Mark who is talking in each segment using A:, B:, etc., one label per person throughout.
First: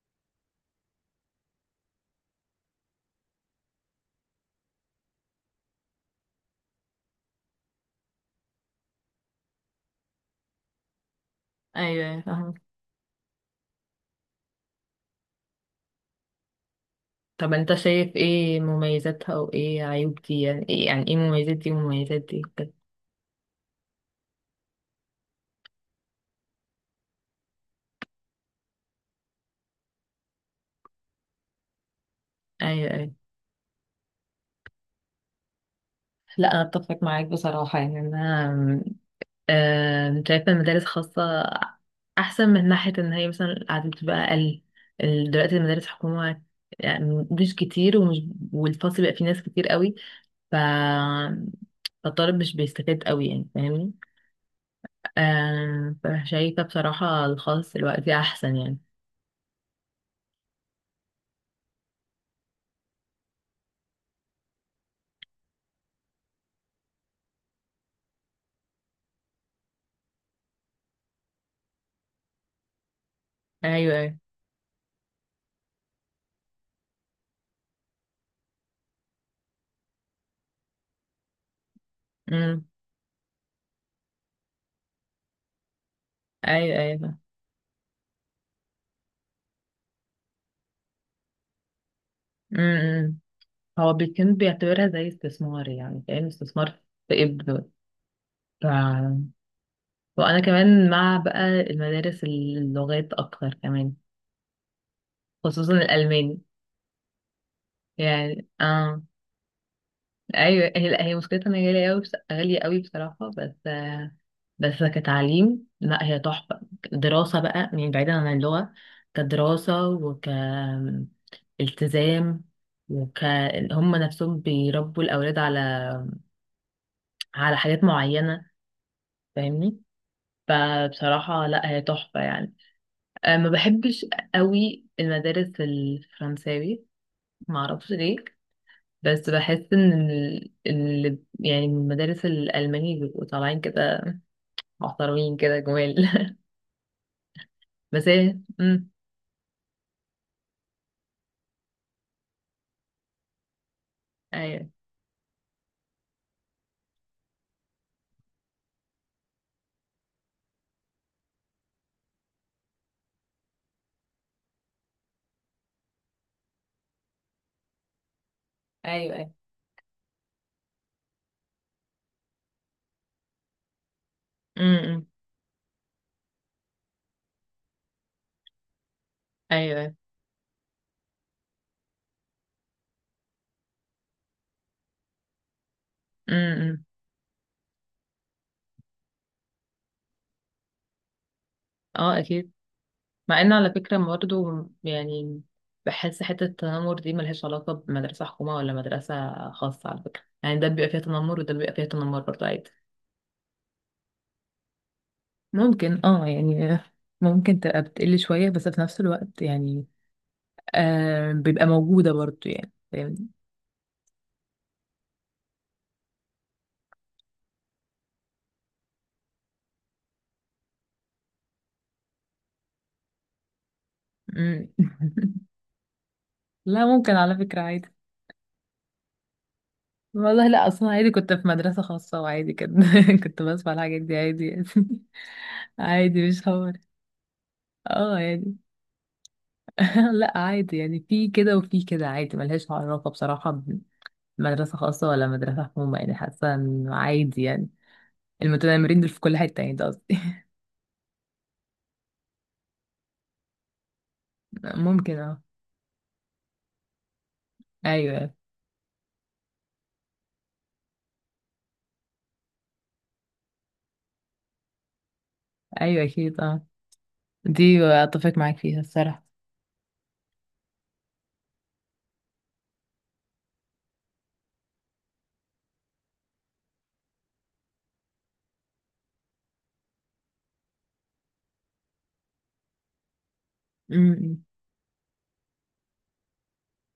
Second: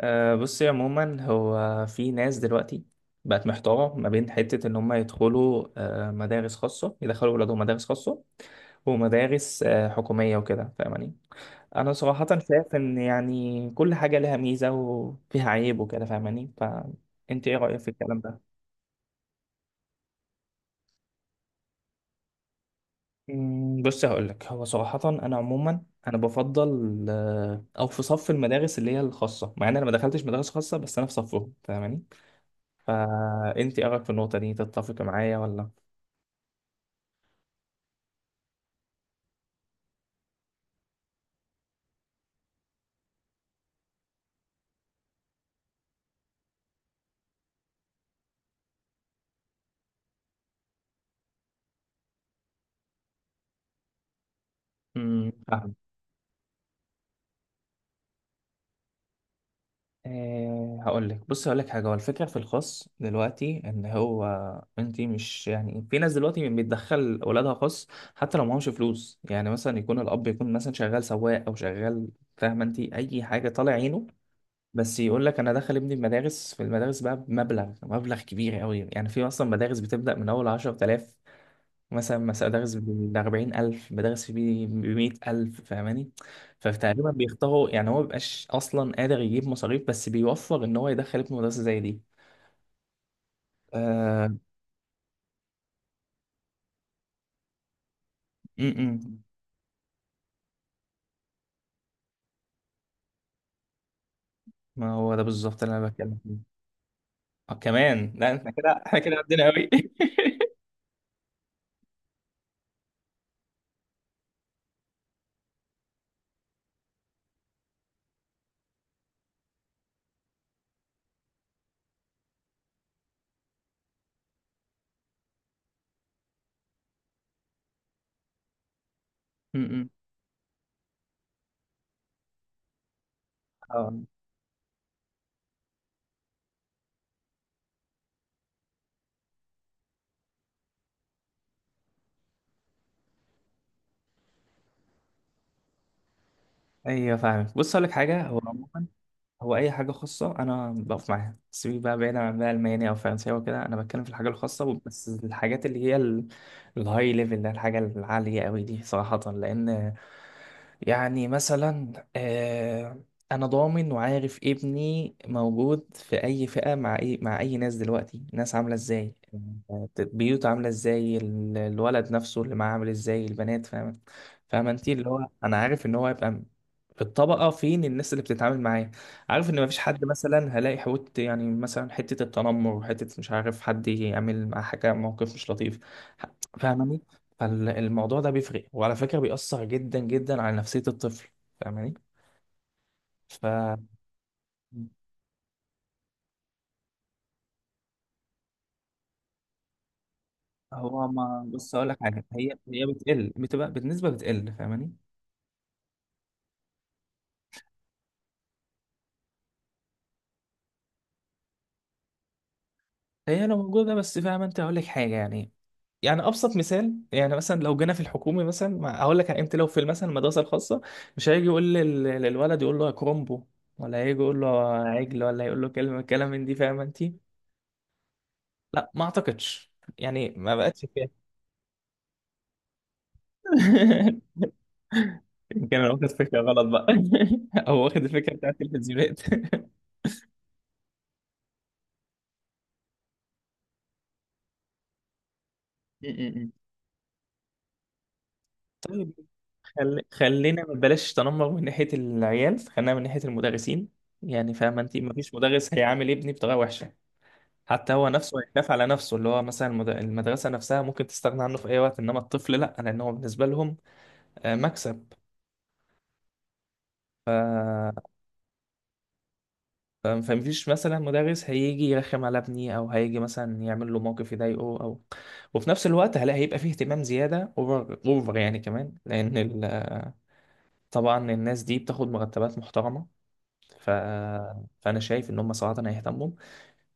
A: بصي، عموما هو في ناس دلوقتي بقت محتارة ما بين حتة إن هم يدخلوا مدارس خاصة، يدخلوا ولادهم مدارس خاصة ومدارس حكومية وكده، فاهماني؟ أنا
B: ايوه أيوة،
A: صراحة
B: فاهمة.
A: شايف إن يعني كل حاجة لها ميزة وفيها عيب وكده، فاهماني؟ فأنت
B: طب
A: إيه
B: انت
A: رأيك في
B: شايف
A: الكلام ده؟
B: ايه مميزاتها وايه عيوب دي؟ يعني ايه مميزات دي ومميزات دي وكده.
A: بص هقولك، هو صراحة أنا عموما بفضل أو في صف المدارس اللي هي الخاصة، مع إن أنا ما دخلتش مدارس خاصة، بس أنا في صفهم، فاهماني؟
B: ايوه.
A: فانت ايه رايك في النقطه دي، تتفق معايا ولا؟
B: لا انا اتفق معاك بصراحة. يعني انا آم، شايفة المدارس خاصة احسن، من ناحية ان هي مثلا القعدة بتبقى اقل. دلوقتي المدارس حكومة يعني مش كتير، والفصل بقى فيه ناس كتير قوي. ف فالطالب مش بيستفاد قوي، يعني فاهمني.
A: فاهم.
B: فشايفة بصراحة الخاص دلوقتي احسن يعني.
A: أه هقول لك، بص هقول لك حاجه. هو الفكره في الخاص دلوقتي ان هو انت، مش يعني في ناس دلوقتي بتدخل اولادها خاص حتى لو معهمش فلوس؟ يعني مثلا يكون الاب يكون مثلا شغال سواق او شغال، فاهمه انت، اي حاجه طالع عينه،
B: ايوه
A: بس يقول لك انا داخل ابني المدارس، في المدارس بقى بمبلغ كبير قوي. يعني في اصلا مدارس بتبدا من اول 10,000، مثلا
B: ايوه
A: بدرس بأربعين ألف، بدرس بيه بمية ألف، فاهماني؟
B: ايوه
A: فتقريبا
B: ايوه
A: بيختاروا، يعني هو مبيبقاش أصلا قادر يجيب مصاريف، بس بيوفر إن هو يدخل ابنه مدرسة زي دي.
B: امم، هو بيكون
A: آه.
B: بيعتبرها زي استثمار، يعني كأنه استثمار في ابنه.
A: م
B: ف...
A: -م.
B: وانا كمان مع بقى المدارس اللغات اكتر كمان،
A: ما هو ده بالظبط
B: خصوصا
A: اللي أنا بتكلم
B: الالماني.
A: فيه. آه كمان، لا
B: يعني
A: احنا كده
B: اه
A: عدينا أوي.
B: ايوه. هي لا، هي مشكلتها ان هي غاليه قوي بصراحه، بس كتعليم لا هي تحفه. دراسه بقى، يعني بعيدا عن اللغه، كدراسه وك التزام وك هم نفسهم بيربوا الأولاد على على حاجات معينة،
A: م-
B: فاهمني.
A: م.
B: فبصراحة لا هي تحفة يعني. ما
A: اه
B: بحبش قوي المدارس الفرنساوي، ما اعرفش ليه. بس بحس ان يعني من المدارس الالماني بيبقوا طالعين كده، محترمين كده جمال
A: ايوه، فاهمك. بص اقول لك
B: بس
A: حاجه،
B: هي
A: هو عموما هو اي حاجه خاصه انا بقف معاها. سيبك بقى بعيدا عن بقى الماني او فرنساوي وكده، انا بتكلم في الحاجه
B: ايوه
A: الخاصه بس. الحاجات اللي هي الهاي ليفل ده، الحاجه العاليه قوي دي، صراحه لان يعني مثلا انا ضامن وعارف ابني موجود في اي فئة، مع اي ناس. دلوقتي الناس عاملة ازاي،
B: ايوه ايوه
A: بيوت عاملة ازاي، الولد نفسه اللي معاه عامل ازاي، البنات، فاهم؟ فاهم انت
B: امم
A: اللي هو انا عارف ان هو هيبقى في الطبقة، فين الناس اللي بتتعامل معاه، عارف ان مفيش
B: ايوه
A: حد مثلا هلاقي حوت. يعني مثلا حتة التنمر، حتة مش عارف حد يعمل مع حاجة موقف مش لطيف،
B: امم
A: فاهماني؟ فالموضوع ده بيفرق، وعلى فكرة بيأثر جدا جدا على نفسية الطفل، فاهماني؟
B: اه اكيد. مع
A: ف
B: ان على فكرة برضه يعني بحس حتة التنمر دي ملهاش علاقة بمدرسة حكومة ولا مدرسة خاصة، على فكرة. يعني ده بيبقى فيها
A: هو
B: تنمر
A: ما،
B: وده بيبقى
A: بص
B: فيها
A: اقول لك
B: تنمر
A: حاجه،
B: برضه عادي.
A: هي بتقل، بتبقى بالنسبه بتقل، فاهماني؟
B: ممكن اه، يعني ممكن تبقى بتقل شوية، بس في نفس الوقت يعني بيبقى موجودة برضو يعني، فاهمني.
A: هي لو موجوده بس، فاهمه انت، هقول لك حاجه يعني. يعني ابسط مثال، يعني مثلا لو جينا في الحكومي، مثلا هقول لك انت لو في مثلا المدرسه الخاصه، مش هيجي يقول للولد يقول له يا كرومبو، ولا هيجي يقول له
B: مم.
A: يا عجل، ولا يقول له كلمه كلام من دي، فاهمه
B: لا
A: انت؟
B: ممكن على فكرة عادي.
A: لا ما اعتقدش، يعني
B: والله
A: ما
B: لا،
A: بقتش
B: اصلا عادي.
A: كده.
B: كنت في مدرسة خاصة وعادي كده كنت بسمع الحاجات دي عادي يعني.
A: يمكن انا واخد
B: عادي
A: فكره
B: مش
A: غلط
B: حوار.
A: بقى. او واخد
B: اه
A: الفكره
B: يعني
A: بتاعت التلفزيونات.
B: لا عادي، يعني في كده وفي كده عادي. ملهاش علاقة بصراحة بمدرسة خاصة ولا مدرسة حكومة، يعني
A: م-م-م.
B: حاسة انه عادي يعني. المتنمرين دول في كل حتة، يعني ده قصدي.
A: خلينا ما بلاش تنمر من ناحيه العيال، خلينا من ناحيه المدرسين. يعني فاهمه انت، ما
B: ممكن
A: فيش
B: اه.
A: مدرس هيعامل ابني بطريقه وحشه، حتى هو
B: ايوه
A: نفسه هيخاف على نفسه. اللي هو مثلا المدرسه نفسها ممكن تستغنى عنه في اي وقت، انما الطفل لا، لان هو بالنسبه لهم مكسب،
B: ايوه اكيد اه، دي اتفق معاك فيها الصراحة.
A: فاهم؟ فمفيش مثلا مدرس هيجي يرخم على ابني، او هيجي مثلا يعمل له موقف يضايقه او. وفي نفس الوقت هلا هيبقى فيه اهتمام زياده، اوفر اوفر يعني، كمان لان طبعا الناس دي بتاخد مرتبات محترمه، ف...
B: امم
A: فانا شايف ان هم صراحه هيهتموا.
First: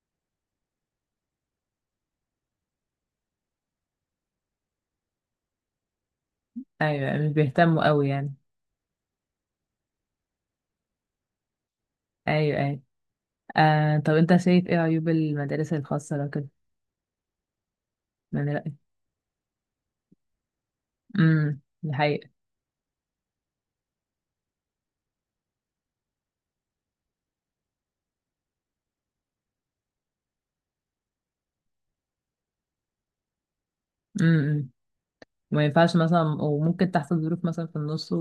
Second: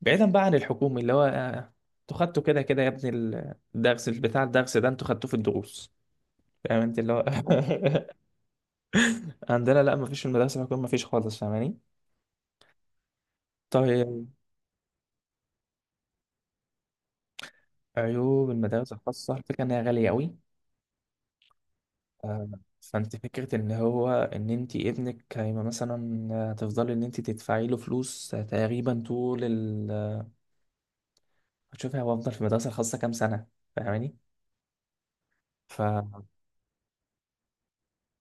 A: بعيدا بقى عن الحكومي اللي هو انتوا خدتوا كده كده يا ابني، الدرس ده انتوا خدتوه في الدروس، فاهم انت اللي
B: ايوه،
A: هو؟
B: مش بيهتموا قوي يعني.
A: عندنا لا، مفيش، في المدرسه الحكوميه مفيش خالص، فاهماني؟
B: ايوه ايوه. طب
A: طيب،
B: انت شايف ايه عيوب المدارس الخاصة لو كده، من
A: عيوب
B: رأيك؟
A: المدارس الخاصة الفكرة إنها غالية أوي.
B: دي حقيقة.
A: آه، فانت فكرة ان هو ان انت ابنك هيبقى مثلا تفضلي ان انت تدفعي له فلوس تقريبا طول هتشوفي هو افضل في المدرسة الخاصة كام سنة، فاهماني؟
B: امم، ما
A: ف
B: ينفعش مثلا،
A: م-
B: وممكن تحصل ظروف مثلا في النص،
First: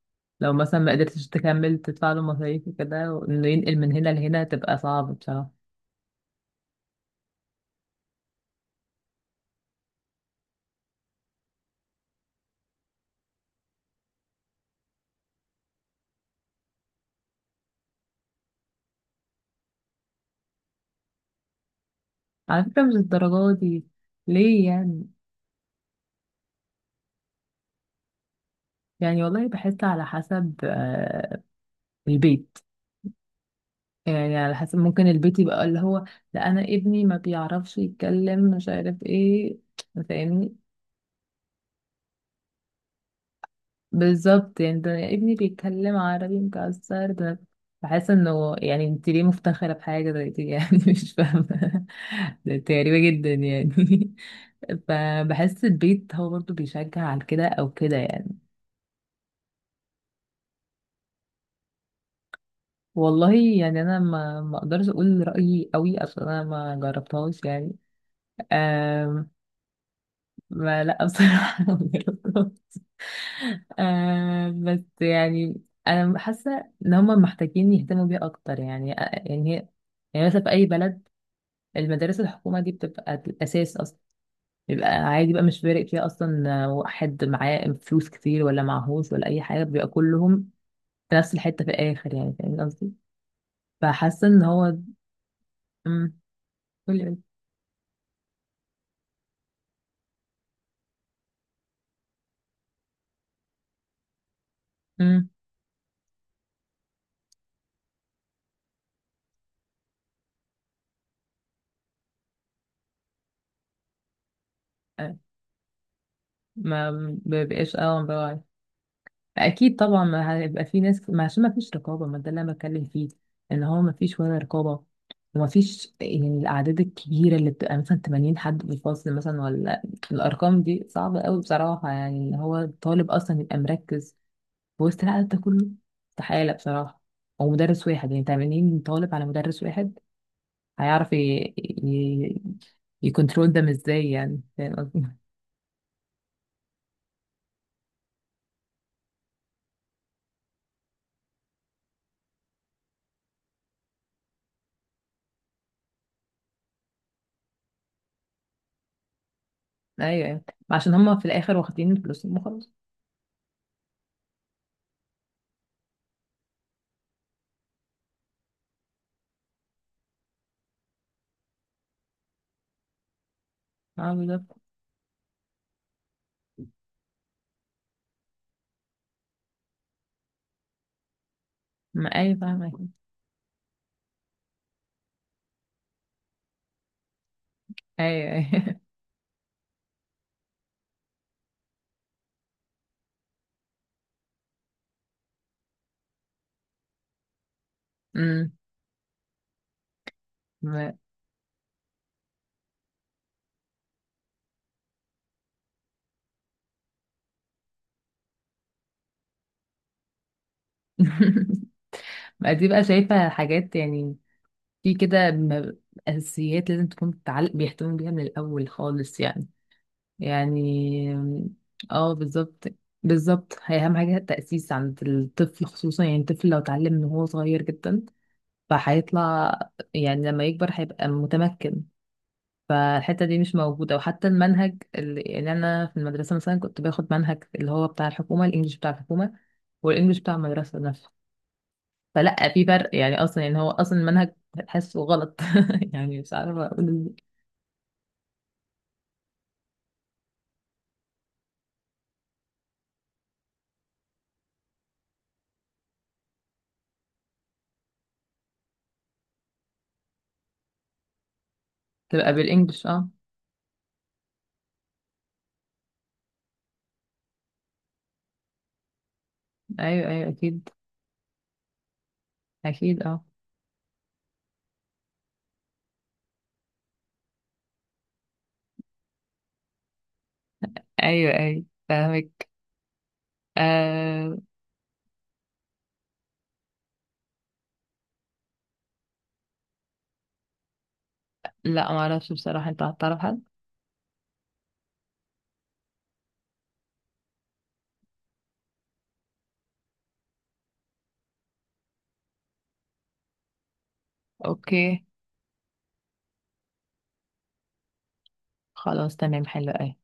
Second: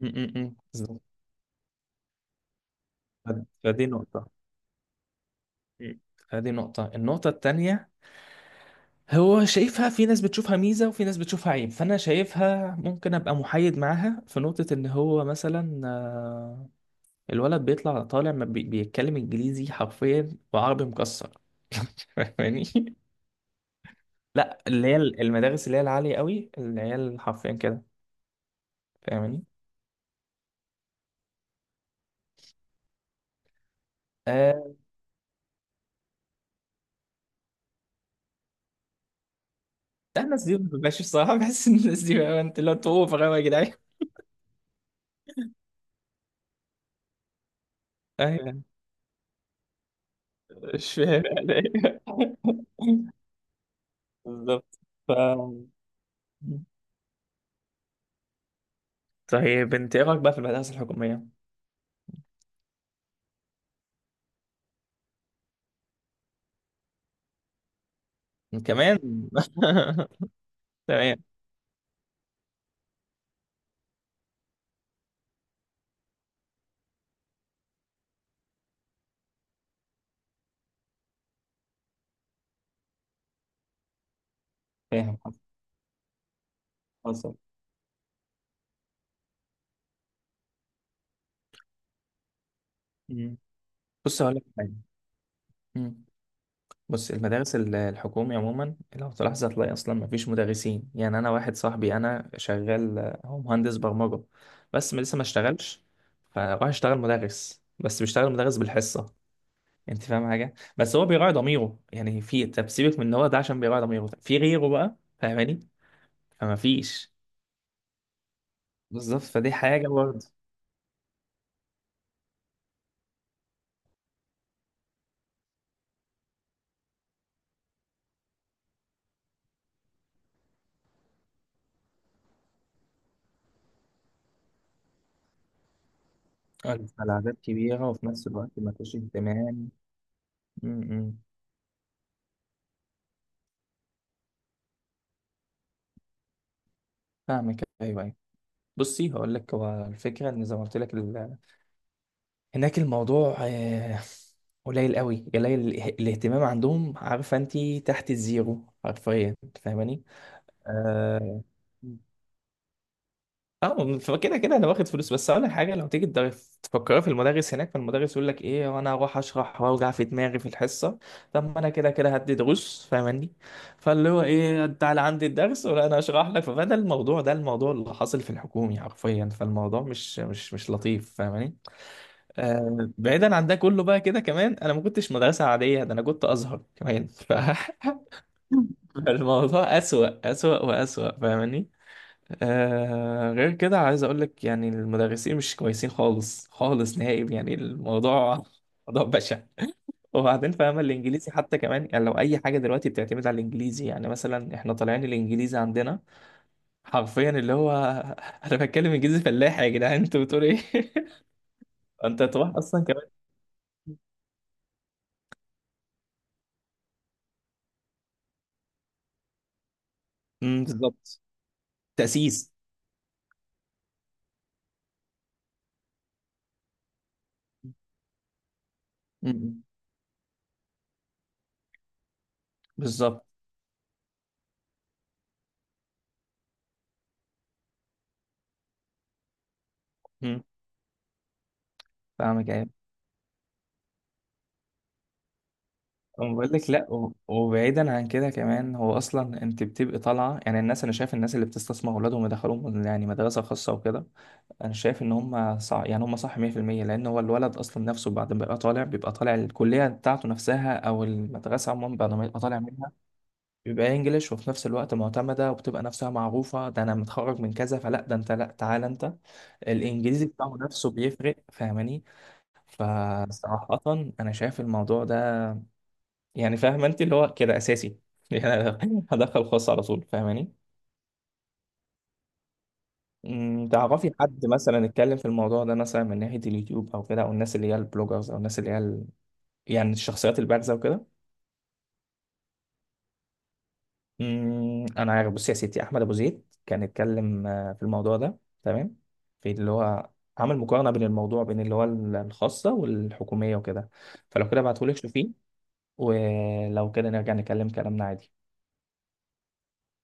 A: م-
B: لو
A: م،
B: مثلا ما
A: بالظبط.
B: قدرتش تكمل تدفع له مصاريف وكده،
A: ف-
B: وانه ينقل
A: فدي
B: من هنا
A: نقطة.
B: لهنا تبقى صعب بصراحة.
A: م. فدي نقطة. النقطة التانية، هو شايفها، في ناس بتشوفها ميزة وفي ناس بتشوفها عيب، فأنا شايفها ممكن أبقى محايد معاها. في نقطة إن هو مثلا الولد بيطلع، طالع ما بيتكلم إنجليزي حرفيا وعربي مكسر.
B: على
A: فاهماني؟
B: فكرة مش الدرجات دي،
A: لا،
B: ليه
A: اللي هي
B: يعني؟
A: المدارس اللي هي العالية قوي، اللي هي حرفيا كده،
B: يعني
A: فاهماني؟
B: والله بحس على حسب البيت، يعني على
A: آه.
B: حسب. ممكن البيت يبقى اللي هو لا انا ابني ما بيعرفش يتكلم مش عارف ايه،
A: ده الناس
B: فاهمني.
A: دي ما بتبقاش الصراحة. بحس ان الناس دي، بقى انت اللي هو، انتوا اوفر قوي يا جدعان.
B: بالظبط. يعني ده ابني بيتكلم عربي مكسر ده، بحس انه
A: ايوه،
B: يعني انت ليه مفتخرة بحاجة زي دي يعني
A: مش
B: مش
A: فاهم يعني.
B: فاهمة، ده انت غريبة
A: إيه.
B: جدا يعني.
A: بالظبط. ف
B: فبحس البيت هو برضو بيشجع على كده او كده يعني.
A: طيب انت ايه رايك بقى في المدارس الحكومية؟
B: والله يعني انا ما اقدرش اقول رأيي قوي، عشان انا ما جربتهاش يعني.
A: كمان.
B: أم... ما لا
A: تمام.
B: بصراحة ما جربتهاش. بس يعني انا حاسه ان هم محتاجين يهتموا بيها اكتر، يعني هي يعني مثلا في اي بلد المدارس الحكومه دي بتبقى الاساس اصلا. بيبقى
A: فاهم.
B: عادي
A: حصل.
B: بقى، مش فارق فيها اصلا واحد
A: حصل.
B: معاه فلوس كتير ولا معهوش ولا اي حاجه، بيبقى كلهم في نفس الحته في الاخر، يعني فاهم قصدي.
A: مم. بص
B: فحاسه
A: هقول لك
B: ان
A: حاجة.
B: هو
A: مم.
B: امم. قولي
A: بص،
B: قولي.
A: المدارس الحكومي عموما لو تلاحظ هتلاقي اصلا مفيش مدرسين. يعني انا واحد صاحبي انا شغال، هو مهندس برمجه، بس لسه ما
B: امم
A: اشتغلش، فراح اشتغل مدرس، بس بيشتغل مدرس بالحصه. انت فاهم حاجه؟ بس هو بيراعي ضميره، يعني في، طب سيبك من ان هو ده، عشان بيراعي ضميره، في غيره بقى
B: آه،
A: فاهماني؟ فما
B: ما
A: فيش،
B: بيبقاش اه.
A: بالظبط، فدي
B: اكيد
A: حاجه
B: طبعا،
A: برضه.
B: ما هيبقى في ناس. ما عشان ما فيش رقابه، ما ده اللي انا بتكلم فيه، ان هو ما فيش ولا رقابه، وما فيش. يعني الاعداد الكبيره اللي بتبقى مثلا 80 حد في الفصل مثلا، ولا الارقام دي صعبه قوي بصراحه، يعني ان هو الطالب اصلا يبقى مركز في وسط العدد ده كله استحاله بصراحه.
A: العدد
B: او مدرس
A: كبيره وفي
B: واحد يعني
A: نفس الوقت ما
B: 80
A: فيش
B: طالب على مدرس
A: اهتمام.
B: واحد،
A: م-
B: هيعرف
A: م.
B: ي... يكنترول ده ازاي يعني، فاهم قصدي؟
A: فاهمك، ايوه ايوه. بصي هقول لك، هو الفكره ان زي ما قلت لك، هناك الموضوع قليل قوي، قليل الاهتمام عندهم، عارفه انت، تحت الزيرو حرفيا، فاهماني؟
B: ايوه أيوة. عشان هما في
A: اه.
B: الاخر واخدين فلوسهم وخلاص.
A: فكده كده انا واخد فلوس، بس اقول لك حاجه، لو تيجي تفكري في المدرس هناك، فالمدرس يقول لك ايه وانا هروح اشرح واوجع في دماغي في الحصه؟ طب ما انا كده كده هدي دروس، فاهماني؟ فاللي
B: اه
A: هو
B: بالظبط،
A: ايه، تعالى عندي الدرس ولا انا اشرح لك. فده الموضوع، ده الموضوع اللي حاصل في الحكومي حرفيا، فالموضوع مش لطيف، فاهماني؟
B: ما ايوه فاهمة.
A: بعيدا عن ده كله بقى كده كمان، انا ما كنتش مدرسه عاديه، ده انا كنت ازهر كمان،
B: ايوه ايوه
A: فالموضوع اسوأ، واسوأ، فاهماني؟ آه، غير كده عايز اقول لك، يعني المدرسين مش كويسين خالص، نهائي، يعني الموضوع
B: امم.
A: موضوع بشع. وبعدين فاهمة،
B: ما
A: الإنجليزي حتى كمان، يعني لو أي حاجة دلوقتي بتعتمد على الإنجليزي، يعني مثلا إحنا طالعين الإنجليزي عندنا حرفيا اللي هو أنا بتكلم إنجليزي فلاحي يا جدعان، أنتوا بتقولوا إيه؟ أنت
B: ما
A: تروح
B: دي بقى
A: أصلا كمان.
B: شايفة حاجات يعني، في كده أساسيات لازم تكون بتعلق، بيهتموا بيها من الأول خالص يعني. يعني
A: بالظبط،
B: اه
A: تأسيس.
B: بالظبط. بالظبط، هي أهم حاجة التأسيس عند الطفل خصوصا. يعني الطفل لو اتعلم من هو صغير جدا فهيطلع،
A: مم.
B: يعني لما يكبر هيبقى متمكن.
A: بالظبط.
B: فالحتة دي مش موجودة، وحتى المنهج اللي يعني أنا في المدرسة مثلا كنت باخد منهج اللي هو بتاع الحكومة، الإنجليش بتاع الحكومة والانجليش بتاع
A: مم.
B: المدرسه نفسه،
A: فاهمك،
B: فلا في
A: ايوه.
B: فرق يعني اصلا. يعني هو اصلا المنهج تحسه غلط يعني مش
A: أنا بقول
B: عارفه
A: لك
B: اقول
A: لا،
B: إزاي.
A: وبعيدا عن كده كمان، هو اصلا انت بتبقي طالعه، يعني الناس، انا شايف الناس اللي بتستثمر اولادهم يدخلوهم يعني مدرسه خاصه وكده، انا شايف ان هم صح، يعني هم صح 100%، لان هو الولد اصلا نفسه بعد ما بيبقى طالع، بيبقى طالع الكليه بتاعته نفسها او المدرسه عموما، بعد ما
B: تبقى
A: يبقى طالع
B: بالانجلش
A: منها
B: اه.
A: بيبقى انجليش، وفي نفس الوقت معتمده وبتبقى نفسها معروفه، ده انا متخرج من كذا، فلا ده انت، لا تعالى انت،
B: ايوه
A: الانجليزي
B: ايوه
A: بتاعه
B: اكيد.
A: نفسه بيفرق، فاهماني؟
B: اكيد اه.
A: فصراحة أنا شايف الموضوع ده، يعني فاهم أنت اللي هو كده أساسي، يعني أنا هدخل خاص على طول، فاهماني؟
B: ايوه ايوه فاهمك.
A: تعرفي
B: آه
A: حد مثلا اتكلم في الموضوع ده، مثلا من ناحية اليوتيوب أو كده، أو الناس اللي هي البلوجرز، أو الناس اللي هي يعني الشخصيات البارزة وكده؟
B: لا ما اعرفش بصراحه، انت هتعرف حد؟
A: أنا عارف، بصي يا ستي، أحمد أبو زيد كان اتكلم في الموضوع ده، تمام؟ في اللي هو عمل مقارنة بين الموضوع، بين اللي هو الخاصة والحكومية وكده. فلو كده ابعتهولك
B: اوكي.
A: شوفيه، ولو كده نرجع نكلم كلامنا عادي.
B: خلاص تمام، حلو أوي.